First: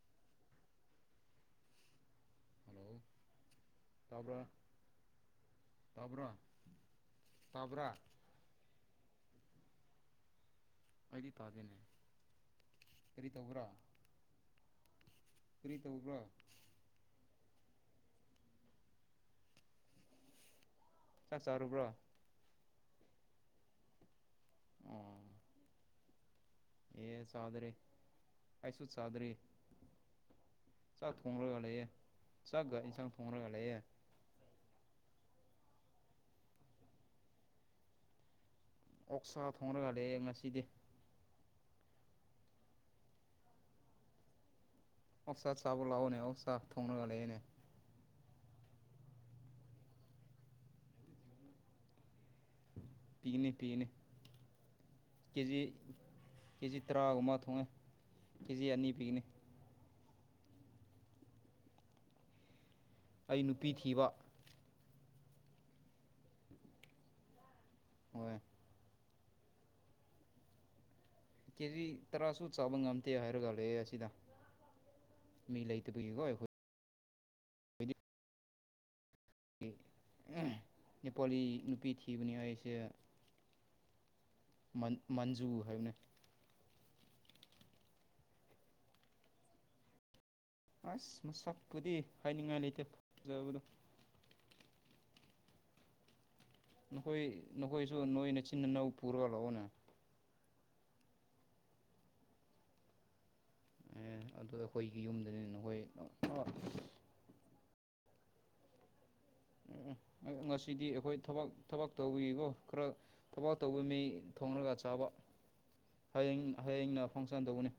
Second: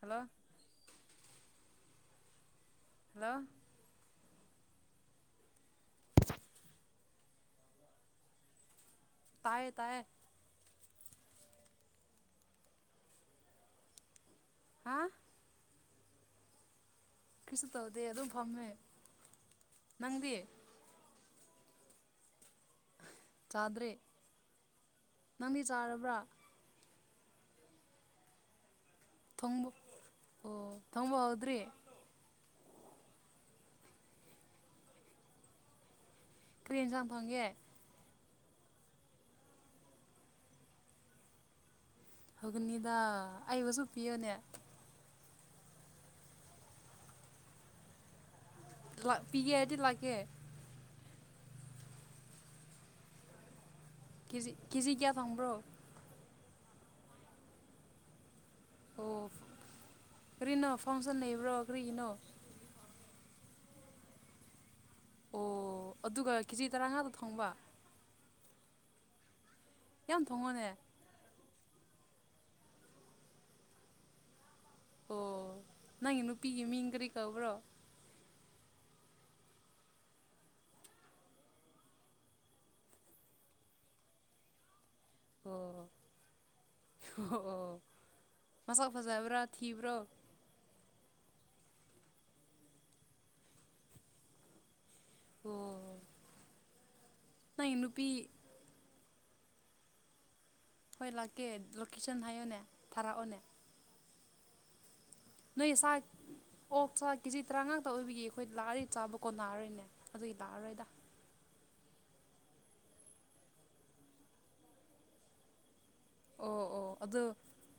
hello hello ꯇꯥꯕ꯭ꯔ ꯇꯕ꯭ꯔꯥ ꯇꯕ꯭ꯔꯥ ꯇꯥꯏꯌꯦ ꯇꯥꯏꯌꯦ ꯑꯩꯗꯤ ꯇꯥꯗꯦꯅꯦ ꯀꯔꯤ ꯇꯧꯕꯔꯥ ꯍꯥ ꯀ꯭ꯔꯤ ꯇꯧꯕ꯭ꯔꯥ ꯀ꯭ꯔꯤꯁꯨ ꯇꯧꯗꯦ ꯑꯗꯨꯝ ꯐꯝꯃꯦ ꯅꯪꯗꯤ ꯆꯥꯛ ꯆꯔꯨꯕ꯭ꯔꯥ ꯆꯥꯗ꯭ꯔꯤ ꯑꯣ ꯅꯪꯗꯤ ꯆꯥꯔꯕ꯭ꯔꯥ ꯑꯦ ꯆꯥꯗ꯭ꯔꯦ ꯑꯩꯁ ꯨ ꯆꯥꯗ꯭ꯔꯤ ꯊꯣꯡꯕ ꯑꯣ ꯆꯥꯛ ꯊꯣꯡꯕ ꯍꯧꯗ꯭ꯔꯤ ꯊꯣꯡꯂꯒ ꯂꯩꯑꯦ ꯆꯥꯛ ꯒꯅꯤꯁ ꯊꯣꯡꯔꯒ ꯂꯩꯌꯦ ꯀ꯭ꯔꯤ ꯍꯦꯟꯖꯥꯡ ꯐꯪꯒꯦ ꯑꯣꯛꯁꯥ ꯊꯣꯡꯔꯒ ꯂꯩꯌꯦ ꯉꯁꯤꯗꯤ ꯍꯥꯎꯕꯅꯤꯗꯥ ꯑꯩꯕꯨꯁꯨ ꯄꯤꯌꯣꯅꯦ ꯑꯣꯛꯁꯥ ꯆꯥꯕ ꯂꯥꯛꯑꯣꯅꯦ ꯑꯣꯛꯁꯥ ꯊꯣꯡꯔꯒ ꯂꯩꯌꯦꯅꯦ ꯂꯣꯏ ꯄꯤꯒꯦ ꯍꯥꯏꯔꯗꯤ ꯂꯥꯛꯀꯦ ꯄꯤꯒꯅꯤ ꯄꯤꯒꯅꯤ ꯀꯦꯖꯤ ꯀꯦꯖꯤ ꯀ꯭ꯌꯥ ꯊꯣꯡꯕ꯭ꯔꯣ ꯀꯦꯖꯤ ꯀꯦꯖꯤ ꯇꯔꯥꯒꯨꯝꯕ ꯊꯣꯡꯉꯦ ꯀꯦꯖꯤ ꯑꯅꯤ ꯑꯣ ꯄꯤꯒꯅꯤ ꯀꯔꯤꯅꯣ ꯐꯪꯁꯟ ꯂꯩꯕ꯭ꯔꯣ ꯀꯔꯤꯒꯤꯅꯣ ꯑꯩ ꯅꯨꯄꯤ ꯊꯤꯕ ꯑꯣ ꯑꯗꯨꯒ ꯀꯦꯖꯤ ꯇꯔꯥ ꯉꯥꯇ ꯊꯣꯡꯕ ꯍꯣꯏ ꯌꯥꯝ ꯊꯣꯡꯉꯣꯅꯦ ꯀꯦꯖꯤ ꯇꯔꯥꯁꯨ ꯆꯥꯕ ꯉꯝꯗꯦ ꯍꯥꯏꯔ ꯂꯩꯑꯦ ꯑꯁꯤꯗ ꯑꯣ ꯃꯤ ꯂꯩꯇꯕꯒꯤꯀꯣ ꯅꯪꯒꯤ ꯑꯩꯈꯣꯏ ꯅꯨꯄꯤꯒꯤ ꯃꯤꯡ ꯀꯔꯤ ꯀꯧꯕ꯭ꯔꯣ ꯑꯩ ꯅꯦꯄꯥꯂꯤ ꯅꯨꯄꯤ ꯊꯤꯕꯅꯤ ꯑꯩꯁꯦ ꯃꯟ ꯃꯟꯖꯨ ꯑꯣ ꯍꯥꯏꯕꯅꯦ ꯑꯣ ꯑꯣ ꯃꯁꯛ ꯐꯖꯕ꯭ꯔꯥ ꯊꯤꯕ꯭ꯔꯣ ꯑꯁ ꯃꯁꯛꯄꯨꯗꯤ ꯍꯥꯏꯅꯤꯡꯉꯥꯏ ꯂꯩꯇꯦ ꯐꯖꯕꯗꯣ ꯑꯣ ꯅꯈꯣꯏ ꯅꯪꯒꯤ ꯅꯈꯣꯏꯁꯨ ꯅꯨꯄꯤ ꯅꯣꯏ ꯅꯆꯤꯟ ꯅꯅꯧ ꯄꯨꯔꯒ ꯂꯥꯛꯑꯣꯅꯦ ꯍꯣꯏ ꯂꯥꯛꯀꯦ ꯂꯣꯀꯦꯁꯟ ꯍꯥꯏꯌꯣꯅꯦ ꯊꯥꯔꯛꯑꯣꯅꯦ ꯑꯗꯣ ꯑꯩꯈꯣꯏꯒꯤ ꯌꯨꯝꯗ ꯅꯣꯏ ꯁꯥ ꯑꯣꯛꯥ ꯆꯥ ꯀꯦꯖꯤ ꯇꯔꯥꯉꯥ ꯈꯛꯇ ꯑꯣꯏꯕꯒꯤ ꯑꯩꯈꯣꯏ ꯂꯥꯛꯑꯂꯤ ꯆꯥꯕ ꯀꯣꯟꯅꯔꯔꯣꯏꯅꯦ ꯎꯝ ꯑꯗꯨꯒꯤ ꯎꯝ ꯂꯥꯛꯑꯔꯣꯏꯗ ꯉꯁꯤꯗꯤ ꯑꯩꯈꯣꯏ ꯊꯕꯛ ꯊꯕꯛ ꯇꯧꯕꯤꯀꯣ ꯈꯔ ꯊꯕꯛ ꯇꯧꯕ ꯃꯤ ꯊꯣꯡꯂꯒ ꯆꯥꯕ ꯍꯌꯦꯡ ꯑꯣ ꯑꯣ ꯍꯌꯦꯡꯅ ꯑꯗꯨ ꯐꯪꯁꯟ ꯇꯧꯒꯅꯤ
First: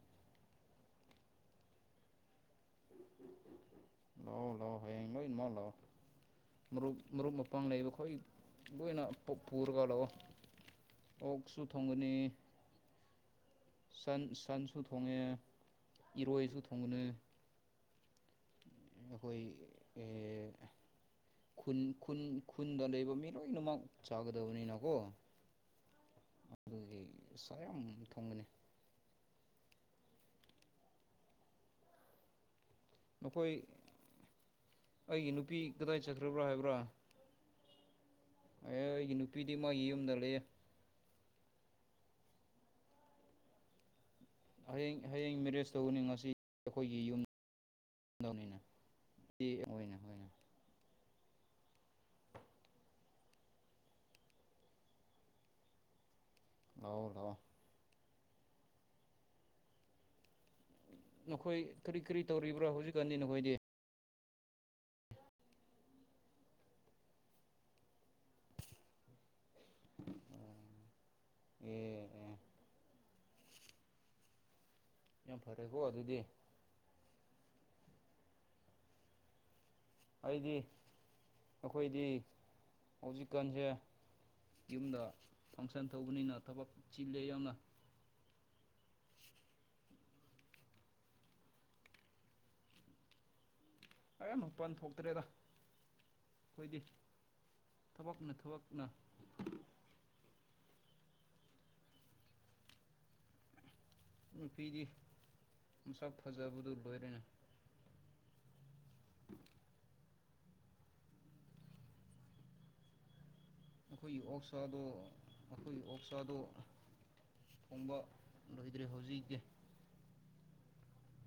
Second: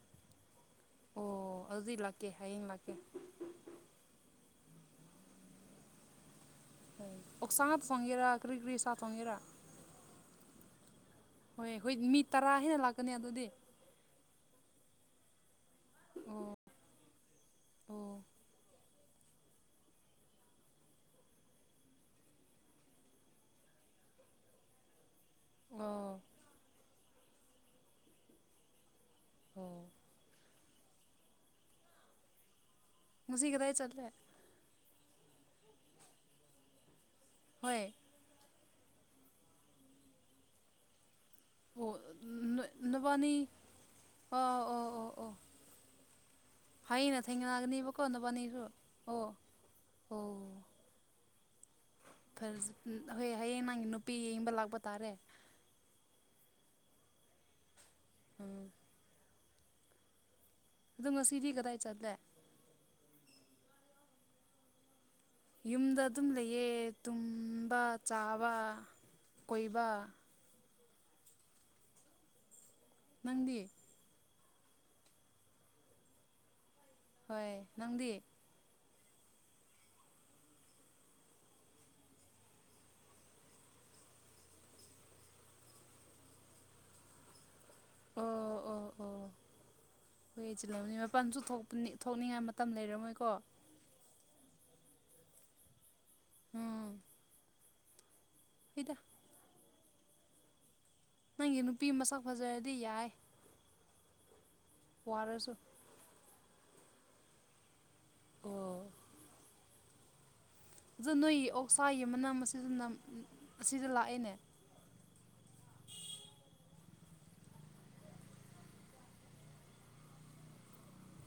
ꯑꯣ ꯑꯗꯨꯗꯤ ꯂꯥꯛꯀꯦ ꯍꯌꯦꯡ ꯂꯥꯛꯀꯦ ꯂꯑꯣ ꯂꯣꯑꯣ ꯍꯌꯦꯡ ꯂꯣꯏꯅꯃꯛ ꯂꯥꯛꯑꯣ ꯃꯔꯨꯞ ꯍꯣꯏ ꯃꯔꯨꯞ ꯃꯄꯥꯡ ꯑꯣꯛꯁꯥ ꯉꯥꯛꯇ ꯂꯩꯕ ꯋꯣꯏ ꯊꯣꯡꯒꯦꯔꯥ ꯀꯔꯤ ꯀꯔꯤ ꯁꯥ ꯂꯣꯏꯅ ꯊꯣꯡꯒꯦꯔꯥ ꯄꯨꯔꯒ ꯂꯥꯛꯑꯣ ꯑꯣꯛꯁꯨ ꯍꯣꯏ ꯍꯣꯏ ꯊꯣꯡꯒꯅꯤ ꯃꯤ ꯇꯔꯥ ꯍꯦꯟꯅ ꯂꯥꯛꯀꯅꯤ ꯑꯗꯨꯗꯤ ꯁꯟ ꯁꯟꯁꯨ ꯊꯣꯡꯉꯦ ꯑꯣ ꯏꯔꯣꯏꯁꯨ ꯊꯣꯡꯉꯅꯤ ꯑꯣ ꯑꯩꯈꯣꯏ ꯑꯦ ꯈꯨꯟ ꯈꯨꯟ ꯈꯨꯟꯗ ꯂꯩꯕ ꯃꯤ ꯂꯣꯏꯅꯃꯛ ꯆꯥꯒꯗꯕꯅꯤꯅꯀꯣ ꯑꯣ ꯑꯩ ꯏꯁꯥ ꯌꯥꯝ ꯊꯣꯡꯕꯅꯤ ꯑꯣ ꯉꯁꯤ ꯅꯈꯣꯏ ꯀꯗꯥ ꯆꯠꯂꯦ ꯑꯩꯒꯤ ꯅꯨꯄꯤ ꯀꯗꯥꯏ ꯆꯠꯈ꯭ꯔꯕ꯭ꯔꯥ ꯍꯥꯏꯕ꯭ꯔꯥ ꯍꯣꯏ ꯑꯦ ꯑꯩꯒꯤ ꯅꯨꯄꯤꯗꯤ ꯃꯣꯏꯒꯤ ꯌꯨꯝꯗ ꯂꯩꯌꯦ ꯑꯣ ꯅꯣꯏ ꯅꯕꯥꯅꯤ ꯑꯣ ꯑꯣ ꯍꯌꯦꯡ ꯑꯣ ꯑꯣ ꯍꯌꯦꯡ ꯃꯦꯔꯦꯖ ꯇꯧꯕꯅꯤ ꯉꯁꯤ ꯑꯩꯈꯣꯏꯒꯤ ꯍꯌꯦꯡꯅ ꯊꯦꯡꯅꯒꯅꯤꯕꯀꯣ ꯌꯨꯝꯗꯅꯤꯅ ꯅꯕꯥꯅꯤꯁꯨ ꯑꯣ ꯑꯣꯏꯅꯣꯏ ꯑꯣꯏꯅ [unintelligible] ꯐ ꯍꯣꯏ ꯍꯌꯦꯡ ꯅꯪꯒꯤ ꯅꯨꯄꯤ ꯌꯦꯡꯕ ꯂꯥꯛꯄ ꯇꯥꯔꯦ ꯂꯥꯛꯑꯣ ꯂꯥꯥꯛꯑꯣ ꯎꯝ ꯑꯗꯣ ꯉꯁꯤꯗꯤ ꯅꯈꯣꯏ ꯀꯗꯥꯏ ꯀꯔꯤ ꯆꯠꯂꯦ ꯀꯔꯤ ꯇꯧꯔꯤꯕ꯭ꯔꯥ ꯍꯧꯖꯤꯛꯀꯥꯟꯗꯤ ꯅꯈꯣꯏꯗꯤ [inaudible] ꯌꯨꯝꯗ ꯑꯗꯨꯝ ꯂꯩꯌꯦ ꯇꯨꯝꯕ ꯆꯥꯕ ꯀꯣꯏꯕ ꯑꯦ ꯅꯪꯗꯤ ꯌꯥꯝ ꯐꯔꯦꯀꯣ ꯑꯗꯨꯗꯤ ꯍꯣꯏ ꯅꯪꯗꯤ ꯑꯩꯗꯤ ꯑꯩꯈꯣꯏꯗꯤ ꯍꯧꯖꯤꯛꯀꯥꯟꯁꯦ ꯌꯨꯝꯗ ꯐꯪꯁꯟ ꯇꯧꯕꯅꯤꯅ ꯊꯕꯛ ꯆꯤꯂꯦ ꯌꯥꯝꯅ [inaudible] ꯑꯣ ꯑꯣ ꯑꯣ ꯍꯣꯏ ꯆꯤꯜꯂꯝꯅ ꯃꯄꯥꯟꯁꯨ ꯊꯣꯛꯄꯅꯤ ꯊꯣꯛꯅꯤꯡꯉꯥꯏ ꯃꯇꯝ ꯂꯩꯔꯝꯃꯣꯏꯀꯣ ꯑꯌꯥꯝꯕ ꯃꯄꯥꯟ ꯊꯣꯛꯇ꯭ꯔꯦꯗ ꯑꯩꯈꯣꯏꯗꯤ ꯎꯝ ꯊꯕꯛꯅ ꯊꯕꯛꯅ ꯍꯣꯏꯗ ꯅꯪꯒꯤ ꯅꯨꯄꯤ ꯃꯁꯛ ꯐꯖꯔꯗꯤ ꯌꯥꯏ ꯅꯨꯄꯤꯗꯤ ꯋꯥꯔꯁꯨ ꯃꯁꯛ ꯐꯖꯕꯗꯨ ꯂꯣꯏꯔꯦꯅꯦ [inaudible] ꯑꯣ ꯑꯗꯨ ꯅꯣꯏ ꯑꯣꯛꯁꯥꯏ ꯃꯅ ꯃꯁꯤꯡꯅ ꯑꯩꯈꯣꯏꯒꯤ ꯑꯣꯛꯁꯥꯗꯣ ꯑꯩꯈꯣꯏꯒꯤ ꯑꯣꯛꯁꯥꯗꯣ ꯀꯨꯝꯕ ꯂꯣꯏꯗ꯭ꯔꯦ ꯍꯧꯖꯤꯛꯀꯤ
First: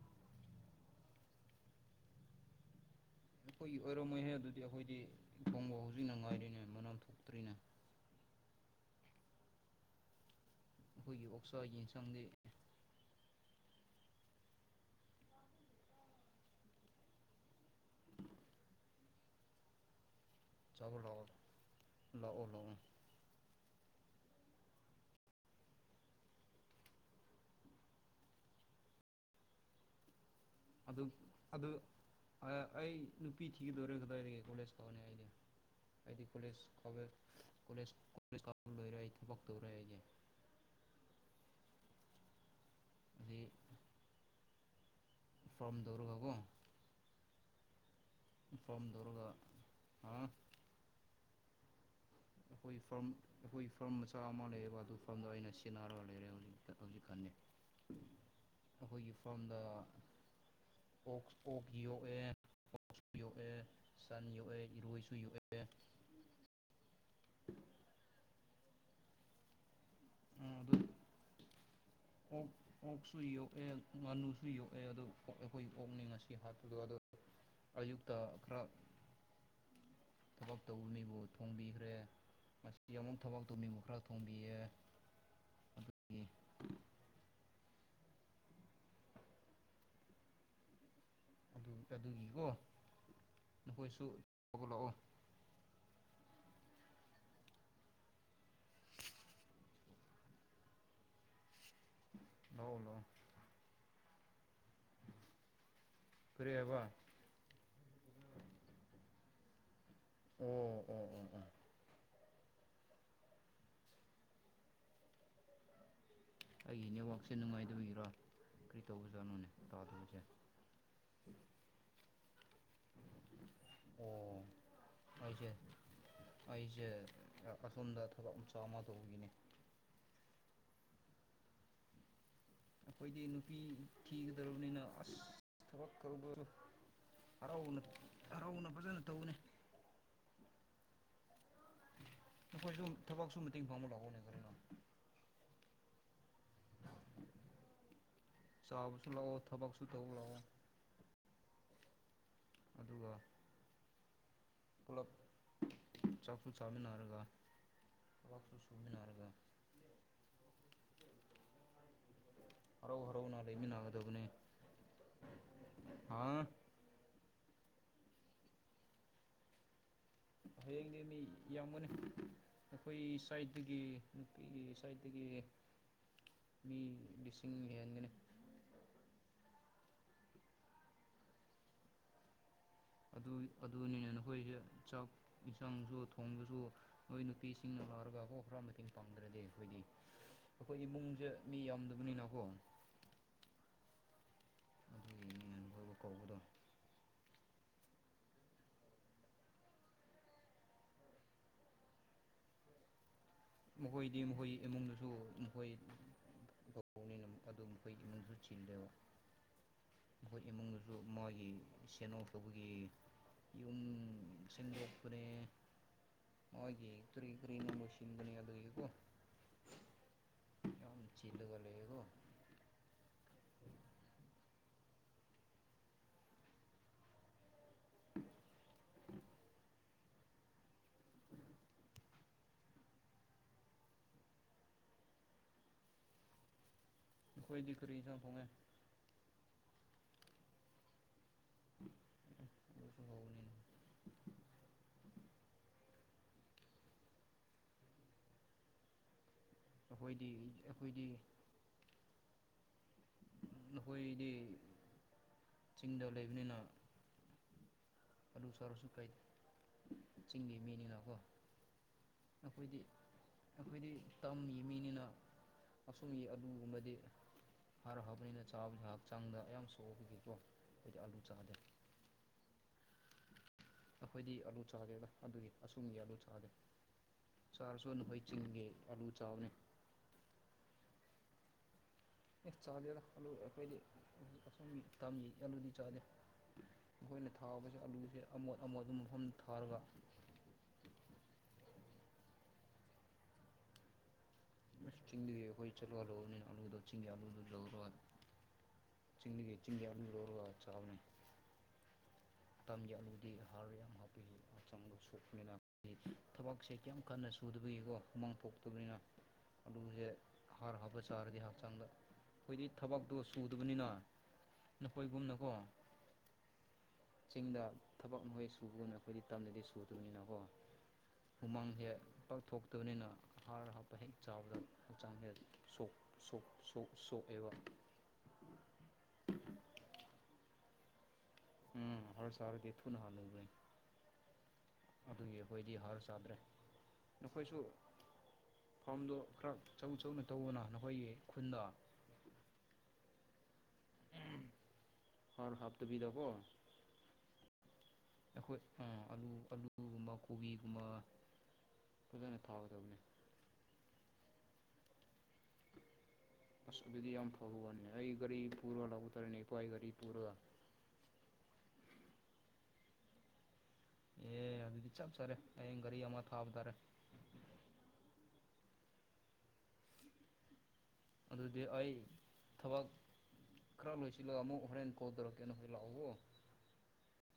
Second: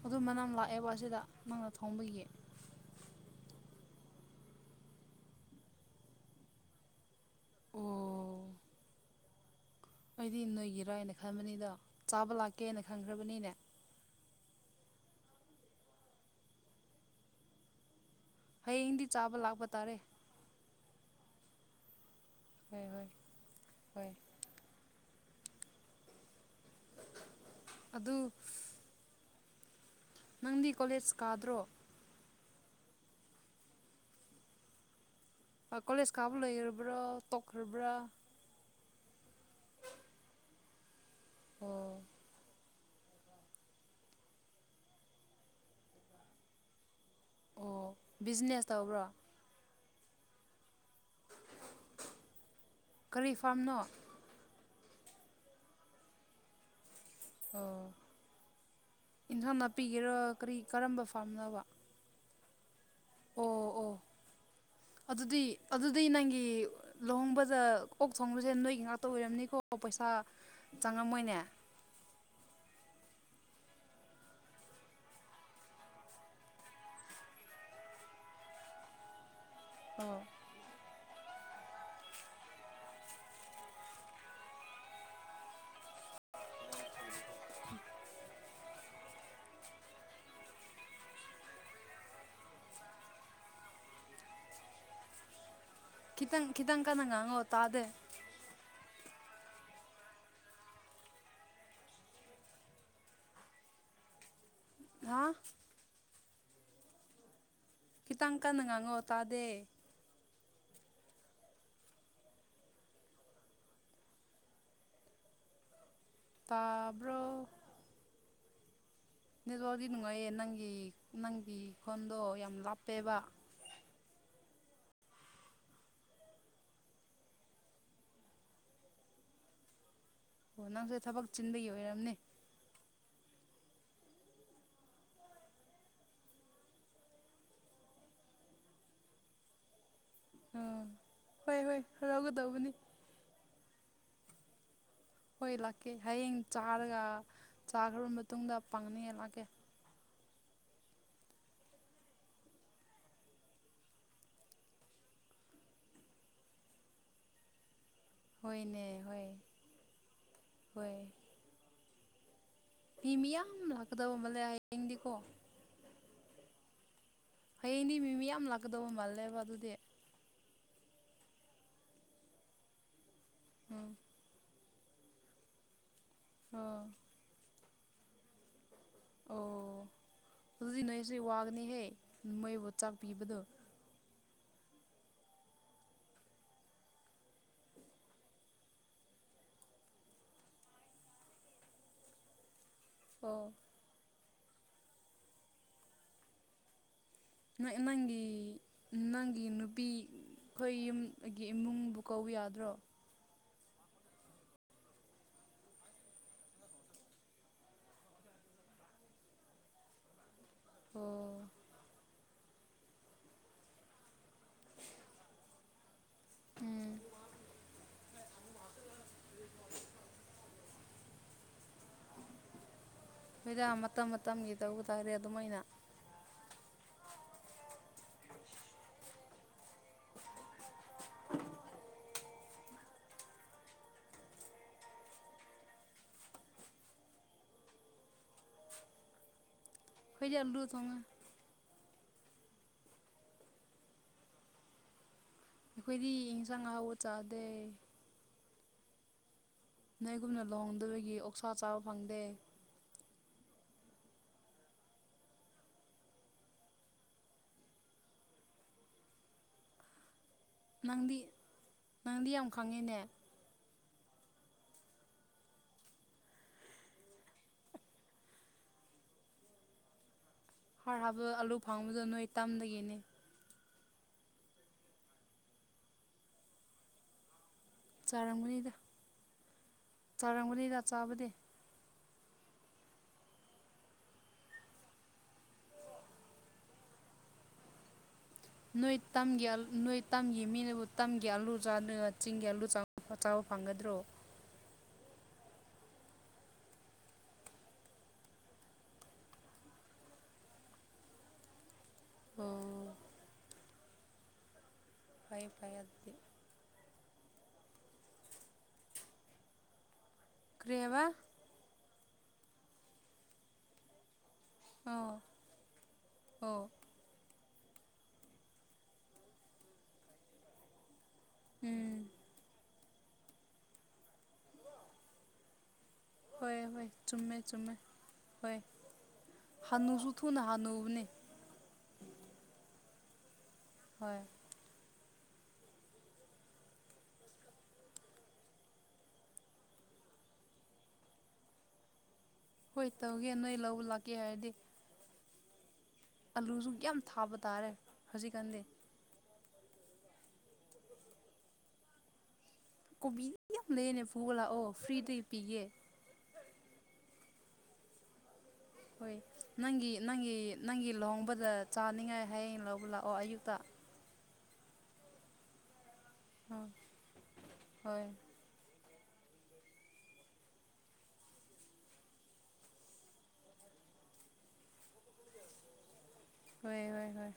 ꯑꯗꯨ ꯃꯅꯝ ꯂꯥꯛꯑꯦꯕ ꯑꯁꯤꯗ ꯅꯪꯅ ꯊꯣꯡꯕꯒꯤ ꯑꯩꯈꯣꯏꯒꯤ ꯑꯣꯏꯔꯝ ꯃꯍꯩ ꯑꯗꯨꯗꯤ ꯑꯩꯈꯣꯏꯗꯤ ꯊꯣꯡꯕ ꯍꯧꯖꯤꯛꯅ ꯅꯨꯡꯉꯥꯏꯔꯤꯅꯦ ꯃꯅꯝ ꯊꯣꯛꯇ꯭ꯔꯤꯅꯦ ꯑꯣ ꯑꯩꯗꯤ ꯅꯣꯏꯒꯤꯔꯅ ꯑꯩꯈꯣꯏꯒꯤ ꯈꯟꯕꯅꯤꯗꯣ ꯑꯣꯛꯁꯥꯒꯤ ꯌꯦꯟꯁꯥꯡꯗꯤ ꯆꯥꯕ ꯂꯥꯛꯀꯦꯅ ꯈꯟꯈ꯭ꯔꯕꯅꯤꯅꯦ ꯍꯌꯦꯡꯗꯤ ꯆꯥꯕ ꯂꯥꯛꯄ ꯇꯥꯔꯦ ꯆꯂꯣ ꯂꯥꯛꯑꯣ ꯂꯥꯛꯑꯣ ꯂꯥꯛꯑꯣ ꯍꯣꯏ ꯍꯣꯏ ꯍꯣꯏ ꯑꯗꯨ ꯅꯪꯗꯤ ꯑꯗꯨ ꯀꯣꯂꯦꯖ ꯀꯥꯗ꯭ꯔꯣ ꯑꯗꯨ ꯑꯩ ꯅꯨꯄꯤ ꯊꯤꯒꯗꯧꯔꯦꯒ ꯀꯗꯥꯢꯗꯒꯥ ꯀꯣꯂꯦꯖ ꯇꯧꯅꯤ ꯑꯩꯗꯤ ꯀꯣꯂꯦꯖ ꯀꯥꯕ ꯂꯣꯢꯔꯕ꯭ꯔꯥ ꯇꯣꯛꯈ꯭ꯔꯕ꯭ꯔꯥ ꯂꯣꯢꯔꯦ ꯑꯩ ꯊꯕꯛ ꯇꯧ ꯑꯣ ꯗ꯭ꯔꯤ ꯐꯥꯔꯝ ꯇꯧꯔꯒ ꯀꯣ ꯑꯣ ꯕꯤꯖꯤꯅꯦꯁ ꯇꯧꯕ꯭ꯔꯣ ꯍ ꯑꯩꯈꯣꯏ ꯐꯥꯔꯝ ꯀꯔꯤ ꯑꯩꯈꯣꯏ ꯐꯥꯔꯝꯅꯣ ꯐꯥꯔꯝ ꯃꯆꯥ ꯑꯃ ꯂꯩꯌꯦ ꯑꯗꯨ ꯐꯥꯝꯗꯣ ꯑꯩꯅ ꯁꯦꯟꯅꯔꯒ ꯂꯩꯔꯦ ꯍꯧꯖꯤꯛ ꯍꯧꯖꯤꯛꯀꯥꯟꯗꯤ ꯑꯣ ꯑꯩꯈꯣꯏꯒꯤ ꯏꯟꯁꯥꯡ ꯐꯥꯔꯝꯗ ꯅꯥꯄꯤꯒꯤꯔꯥ ꯀꯔꯤ ꯀꯔꯝꯕ ꯑꯣꯛ ꯐꯥꯝꯅꯕ ꯑꯣꯛ ꯌꯣꯛꯑꯦ ꯌꯣꯛꯑꯦ ꯑꯣ ꯑꯣ ꯁꯟ ꯌꯣꯛꯑꯦ ꯏꯔꯣꯏꯁꯨ ꯑꯗꯨꯗꯤ ꯌꯣꯛꯑꯦ ꯑꯗꯨꯗꯤ ꯅꯪꯒꯤ ꯂꯨꯍꯣꯡꯕꯗ ꯑꯣꯛ ꯊꯣꯡꯕꯁꯦ ꯅꯣꯏꯒꯤ ꯉꯥꯛꯇ ꯑꯣꯏꯔꯝꯅꯤꯀꯣ ꯄꯩꯁꯥ ꯑꯗꯨ ꯆꯪꯉꯝꯃꯣꯏꯅꯦ ꯑꯣꯛ ꯑꯣꯛꯁꯨ ꯌꯣꯛꯑꯦ ꯉꯥꯅꯨꯁꯨ ꯌꯣꯛꯑꯦ ꯑꯗꯨ ꯑꯩꯈꯣꯏ ꯑꯣꯛꯅꯤ ꯉꯁꯤ ꯍꯥꯠꯄꯗꯣ ꯑꯗꯣ ꯑꯌꯨꯛꯇ ꯈꯔ ꯑꯣ ꯊꯕꯛ ꯇꯧꯕ ꯃꯤꯕꯨ ꯊꯣꯡꯕꯤꯈ꯭ꯔꯦ ꯉꯁꯤ ꯑꯃꯨꯛ ꯊꯕꯛ ꯇꯨꯅꯤꯡꯕ ꯈꯔ ꯊꯣꯡꯕꯤꯌꯦ ꯑꯗꯨꯒꯤ ꯑꯗꯨꯒꯤꯀꯣ ꯅꯈꯣꯏꯁꯨ ꯇꯧꯕ ꯂꯥꯛꯑꯣ ꯈꯤꯇꯪ ꯈꯤꯇꯪ ꯀꯟꯅ ꯉꯥꯡꯉꯣ ꯇꯥꯗꯦ ꯂꯥꯎ ꯂꯥꯎ ꯍꯥ ꯀꯔꯤ ꯍꯥꯢꯕ ꯈꯤꯇꯪ ꯀꯟꯅ ꯉꯥꯡꯉꯣ ꯇꯥꯗꯦ ꯎꯝ ꯎ ꯑꯣ ꯎ ꯑꯩꯒꯤ ꯇꯥꯕ꯭ꯔꯣ ꯅꯦꯠꯋꯥꯛꯁꯦ ꯅꯨꯡꯉꯥꯏꯗꯒꯤꯔꯣ ꯅꯦꯠꯋꯔꯥꯛꯇꯤ ꯅꯨꯡꯉꯥꯏꯌꯦ ꯅꯪꯒꯤ ꯅꯪꯒꯤ ꯈꯣꯟꯗꯣ ꯌꯥꯝ ꯂꯥꯞꯄꯦꯕ ꯑꯣ ꯑꯩꯁꯦ ꯑꯩꯁꯦ ꯑꯁꯣꯝꯗ ꯊꯕꯛ ꯃꯆꯥ ꯑꯃ ꯇꯧꯕꯒꯤꯅꯦ ꯑꯣ ꯅꯪꯁꯦ ꯊꯕꯛ ꯆꯤꯟꯕꯒꯤ ꯑꯣꯏꯔꯝꯅꯦ ꯑꯩꯈꯣꯏꯗꯤ ꯅꯨꯄꯤ ꯊꯤꯒꯗꯧꯔꯕꯅꯤꯅ ꯑꯁ ꯊꯕꯛ ꯇꯣ ꯍꯔꯥꯎꯅ ꯍꯔꯥꯎꯅ ꯐꯖꯅ ꯇꯧꯕꯅꯦ ꯎ ꯍꯣꯏ ꯍꯣꯏ ꯍꯔꯥꯎꯒꯗꯧꯕꯅꯤ ꯅꯈꯣꯏꯁꯨ ꯊꯕꯛꯁꯨ ꯃꯇꯦꯡ ꯄꯥꯡꯕ ꯂꯥꯛꯑꯣꯅꯦ [unintelligible] ꯍꯣꯏ ꯂꯥꯛꯀꯦ ꯍꯌꯦꯡ ꯆꯥꯔꯒ ꯆꯥꯈ꯭ꯔꯕ ꯃꯇꯨꯡꯗ ꯆꯥꯕꯁꯨ ꯄꯪꯅꯤꯉꯥꯢ ꯂꯥꯛꯑꯣ ꯂꯥꯛꯀꯦ ꯊꯕꯛꯁꯨ ꯇꯧꯕ ꯂꯥꯛꯑꯣ ꯑꯗꯨꯒ ꯄꯨꯂꯞ ꯆꯥꯛꯄꯨ ꯆꯥꯃꯤꯅꯔꯒ ꯍꯣꯏꯅꯦ ꯍꯣꯏ ꯍꯣꯏ ꯍꯔꯥꯎ ꯃꯤ ꯍꯔꯥꯎꯅ ꯃꯤꯌꯥꯝ ꯂꯥꯛꯀꯗꯕ ꯂꯩꯃꯤꯟꯅꯒꯗꯕꯅꯦ ꯃꯜꯂꯦ ꯍꯌꯦꯡꯗꯤꯀꯣ ꯍꯥꯡ ꯍꯌꯦꯡꯗꯤ ꯃꯤ ꯃꯤ ꯌꯥꯝ ꯂꯥꯛꯀꯗꯧꯕ ꯃꯥꯜꯂꯦꯕ ꯑꯗꯨꯗꯤ ꯍꯌꯦꯡꯗꯤ ꯃꯤ ꯌꯥꯝꯒꯅꯤ ꯑꯩꯈꯣꯏ ꯁꯥꯏꯠꯇꯒꯤ ꯎꯝ ꯅꯨꯄꯤꯒꯤ ꯁꯥꯏꯗꯒꯤ ꯃꯤ ꯑꯣ ꯂꯤꯁꯤꯡ ꯍꯦꯟꯒꯅꯤ ꯑꯣ ꯑꯗꯨꯗꯤ ꯅꯣꯏꯁꯦ ꯋꯥꯒꯅꯤꯍꯦ ꯃꯣꯢꯕꯨ ꯑꯗꯨ ꯑꯗꯨ ꯅꯤꯅꯦꯅꯣ ꯑꯩꯈꯣꯏꯁꯦ ꯆꯥꯛ ꯏꯟꯁꯥꯡꯁꯨ ꯊꯣꯡꯕꯁꯨ ꯅꯣꯏ ꯅꯨꯄꯤꯁꯤꯡꯅ ꯂꯥꯛꯔꯒ ꯀꯣ ꯈꯔ ꯃꯇꯦꯡ ꯄꯥꯡꯗ꯭ꯔꯦ ꯗꯤ ꯑꯩꯈꯣꯏꯗꯤ ꯑꯩꯈꯣꯏ ꯏꯃꯨꯡꯁꯦ ꯃꯤ ꯌꯥꯝꯗꯕꯅꯤꯅꯀꯣ ꯑꯣ ꯑꯗꯨꯒꯤ ꯈꯣꯏꯕꯨ ꯀꯧꯕꯗꯣ ꯅꯣꯏ ꯅꯪꯒꯤ ꯅꯪꯒꯤ ꯅꯨꯄꯤ ꯑꯈꯣꯏ ꯌꯨꯝꯒꯤ ꯏꯃꯨꯡꯕꯨ ꯀꯧꯕ ꯌꯥꯗ꯭ꯔꯣ ꯃꯈꯣꯏꯗꯤ ꯃꯈꯣꯏ ꯏꯃꯨꯡꯗꯁꯨ ꯃꯈꯣꯏ ꯅꯤꯅ ꯑꯗꯨ ꯃꯈꯣꯏ ꯏꯃꯨꯡꯁꯨ ꯆꯤꯜꯂꯦꯕ ꯃꯈꯣꯏ ꯏꯃꯨꯡꯗꯁꯨ ꯑꯣ ꯃꯥꯒꯤ ꯁꯦꯟ ꯑꯣꯞ ꯇꯧꯕꯒꯤ ꯌꯨꯝ ꯎꯝ ꯁꯤꯟꯗꯣꯛꯄꯅꯦꯃꯣꯏꯒꯤ ꯀꯔꯤ ꯀꯔꯤꯅꯣ ꯂꯣꯏꯁꯤꯟꯒꯅꯤ ꯍꯥꯏꯕ ꯌꯥꯝ ꯆꯤꯜꯂꯒ ꯂꯩꯌꯦꯀꯣ ꯍꯣꯏꯗ ꯃꯇꯝ ꯃꯇꯝꯒꯤ ꯇꯧꯕ ꯇꯥꯔꯦ ꯑꯗꯨꯃꯥꯏꯅ [inaudible] ꯅꯈꯣꯏꯗꯤ ꯀꯔꯤ ꯏꯟꯁꯥꯡ ꯊꯣꯡꯉꯦ ꯑꯈꯣꯏꯗꯤ ꯑꯂꯨ ꯊꯣꯡꯉꯦ ꯑꯗꯨꯁꯨ ꯍꯧꯕꯅꯤꯅ ꯑꯈꯣꯏꯗꯤ ꯏꯟꯁꯥꯡ ꯑꯍꯥꯎꯕ ꯆꯥꯗꯦ ꯑꯩꯈꯣꯏꯗꯤ ꯅꯣꯏꯒꯨꯝꯅ ꯑꯩꯈꯣꯏꯗꯤ ꯂꯨꯍꯣꯡꯗꯕꯒꯤ ꯑꯣꯛꯁꯥ ꯆꯥꯕ ꯐꯪꯗꯦ ꯅꯈꯣꯏꯗꯤ ꯆꯤꯡꯗ ꯂꯩꯕꯅꯤꯅ ꯑꯂꯨ ꯆꯥꯔꯁꯨ ꯀꯥꯏꯗꯦ ꯆꯤꯡꯒꯤ ꯃꯤꯅꯤꯅꯀꯣ ꯅꯪꯗꯤ ꯅꯪꯗꯤ ꯌꯥꯝ ꯑꯈꯣꯏꯗꯤ ꯈꯪꯉꯤꯅꯦ ꯑꯈꯣꯏꯗꯤ ꯇꯝꯒꯤ ꯃꯤꯅꯤꯅ ꯑꯁꯨꯝꯒꯤ ꯑꯗꯨꯒꯨꯝꯕꯗꯤ ꯍꯔ ꯍꯥꯞꯄꯅꯤꯅ ꯆꯥꯕꯗ ꯍꯛꯆꯥꯡꯗ ꯌꯥꯝ ꯁꯣꯛꯑꯕꯒꯤꯀꯣ ꯍꯥꯔ ꯍꯥꯞꯄ ꯑꯂꯨ ꯐꯪꯕꯗꯣ ꯅꯣꯏ ꯇꯝꯗꯒꯤꯅꯦ ꯑꯈꯣꯏꯗꯤ ꯑꯥꯂꯨ ꯆꯥꯗꯦꯗ ꯑꯗꯨꯒꯤ ꯑꯁꯣꯝꯒꯤ ꯑꯥꯂꯨ ꯆꯥꯗꯦ ꯆꯥꯔꯁꯨꯣꯟꯅꯈꯣꯏ ꯆꯤꯡꯒꯤ ꯆꯥꯔꯝꯒꯅꯤꯗ ꯑꯥꯂꯨ ꯆꯥꯕꯅꯤ ꯆꯥꯔꯝꯒꯅꯤꯗ ꯆꯥꯕꯗꯤ ꯆꯥꯗꯦꯗ ꯑꯥꯂꯨ ꯑꯈꯣꯏꯗꯤ ꯑꯁꯣꯝꯒꯤ ꯇꯝꯒꯤ ꯑꯥꯂꯨꯗꯤ ꯆꯥꯗꯦ ꯑꯈꯣꯏꯅ ꯊꯥꯕꯁꯦ ꯑꯂꯨꯁꯦ ꯅꯣꯏ ꯇꯝꯒꯤ ꯑꯂꯨ ꯅꯣꯏ ꯇꯝꯒꯤ ꯃꯤꯅꯕꯨ ꯇꯝꯒꯤ ꯑꯜꯂꯨꯆꯥꯗ ꯆꯤꯡꯒꯤ ꯑꯂꯨ ꯆꯥꯕ ꯆꯥꯕ ꯐꯪꯒꯗ꯭ꯔꯣ ꯆꯤꯡꯗꯗꯤ ꯑꯈꯣꯏ ꯆꯠꯂꯨ ꯍꯜꯂꯨꯎꯕꯅꯤꯅ ꯑꯂꯨꯗꯣ ꯆꯤꯡꯒꯤ ꯑꯂꯨꯗꯣ ꯂꯧꯔꯒ ꯆꯤꯡꯗꯒꯤ ꯆꯤꯡꯒꯤ ꯑꯂꯨ ꯂꯧꯔꯒ ꯆꯥꯕꯅꯦ ꯑꯣ ꯇꯝꯒꯤ ꯑꯂꯨꯗꯤ ꯍꯥꯔ ꯌꯥꯝ ꯍꯥꯞꯄꯤ ꯐꯥꯏꯌꯦ ꯐꯥꯏꯌꯦ ꯑꯗꯨꯗꯤ ꯎꯗꯕꯒꯤꯀꯣ ꯍꯨꯃꯥꯡ ꯄꯣꯛꯇꯕꯅꯤꯅ ꯑꯂꯨꯁꯦ ꯍꯥꯔ ꯍꯥꯞꯄ ꯀ꯭ꯔꯤꯕ ꯆꯥꯔꯗꯤ ꯍꯛꯆꯥꯡꯗ ꯑꯈꯣꯏꯗꯤ ꯊꯕꯛꯇꯣ ꯁꯨꯗꯕꯅꯤꯅ ꯑꯣ ꯅꯈꯣꯏꯒꯨꯝꯅꯀꯣ ꯑꯣ ꯆꯤꯡꯗ ꯊꯕꯛ ꯅꯈꯣꯏ ꯁꯨꯕꯒꯨꯝꯅ ꯑꯈꯣꯏꯗꯤ ꯇꯝꯗꯗꯤ ꯁꯨꯗꯕꯅꯤꯅꯀꯣ ꯍꯨꯃꯥꯡ ꯁꯦ ꯎꯝ ꯄꯥꯛꯊꯣꯛꯇꯕꯅꯤꯅ ꯍꯥꯔ ꯍꯥꯞꯄ ꯍꯦꯛ ꯆꯥꯎꯕꯗ ꯍꯛꯆꯥꯡ ꯍꯦꯛ ꯁꯣꯛ ꯁꯣꯛ ꯍꯣꯏ ꯍꯣꯏ ꯁꯣꯛ ꯆꯨꯝꯃꯦ ꯁꯣꯛꯑꯦꯕ ꯆꯨꯝꯃꯦ ꯍꯣꯏ ꯍꯟꯅꯨꯁꯨꯨ ꯊꯨꯅ ꯍꯅꯨ ꯄꯨꯅꯦ ꯎꯝ ꯍꯔ ꯆꯔꯗꯤꯊꯨꯅ ꯍꯟꯅꯨꯕꯅꯦ ꯍꯣꯏ ꯑꯗꯨꯒꯤ ꯑꯈꯣꯏꯗꯤ ꯍꯥꯔ ꯆꯥꯗ꯭ꯔꯦ ꯅꯈꯣꯏꯁꯨ ꯐꯥꯔꯝꯗꯣ ꯈꯔ ꯆꯧ ꯆꯧꯅ ꯇꯧꯑꯣꯅ ꯅꯈꯣꯏꯒꯤ ꯈꯨꯟꯗ ꯍꯣꯏ ꯇꯧꯒꯦ ꯅꯣꯏ ꯂꯧꯕ ꯂꯥꯛꯀꯦ ꯍꯥꯏꯔꯗꯤ ꯍꯥꯔ ꯍꯥꯞꯇꯕꯤꯗꯀꯣ ꯑꯂꯨꯁꯨ ꯌꯥꯝ ꯊꯥꯕ ꯇꯥꯔꯦ ꯑꯈꯣꯏ ꯍꯧꯖꯤꯛꯀꯥꯟꯗꯤ ꯑꯥ ꯑꯂꯨ ꯑꯥꯂꯨꯒꯨꯝꯕ ꯀꯣꯕꯤꯒꯨꯝꯕ ꯐꯖꯅ ꯊꯥꯕꯗ ꯀꯣꯕꯤ ꯌꯥꯝ ꯂꯩꯅꯦ ꯄꯨꯨꯕ ꯂꯥꯛꯑꯣ ꯐ꯭ꯔꯤꯗ ꯄꯤꯒꯦ ꯑꯁ ꯑꯗꯨꯗꯤ ꯌꯥꯝ ꯐꯕ ꯋꯥꯅꯤ ꯑꯩ ꯒꯥꯔꯤ ꯄꯨꯔꯒ ꯂꯥꯛꯄ ꯍꯣꯏ ꯇꯥꯔꯦꯅꯦ ꯏꯄꯥꯒꯤ ꯒꯥꯔꯤ ꯅꯪꯒꯤ ꯄꯨꯔꯒ ꯅꯪꯒꯤ ꯅꯪꯒꯤ ꯂꯨꯍꯣꯡꯕꯗ ꯆꯥꯅꯤꯡꯉꯥꯏ ꯍꯌꯦꯡ ꯂꯧꯕ ꯂꯥꯛꯑꯣ ꯑꯌꯨꯛꯇ ꯑꯦ ꯑꯗꯨꯗꯤ ꯆꯞ ꯆꯥꯔꯦ ꯍꯌꯦꯡ ꯒꯥꯔꯤ ꯑꯃ ꯊꯥꯕ ꯍꯣꯏ ꯇꯥꯔꯦ ꯍꯣꯏ ꯑꯗꯨꯗꯤ ꯑꯩ ꯊꯕꯛ ꯈꯔ ꯂꯣꯏꯁꯤꯜꯂꯒ ꯑꯃꯨꯛ ꯍꯣꯔꯦꯟ ꯀꯣꯜ ꯇꯧꯔꯛꯀꯦ ꯅꯈꯣꯏ ꯂꯥꯛꯎꯀꯣ ꯍꯣꯏ ꯍꯣꯏ ꯍꯣꯏ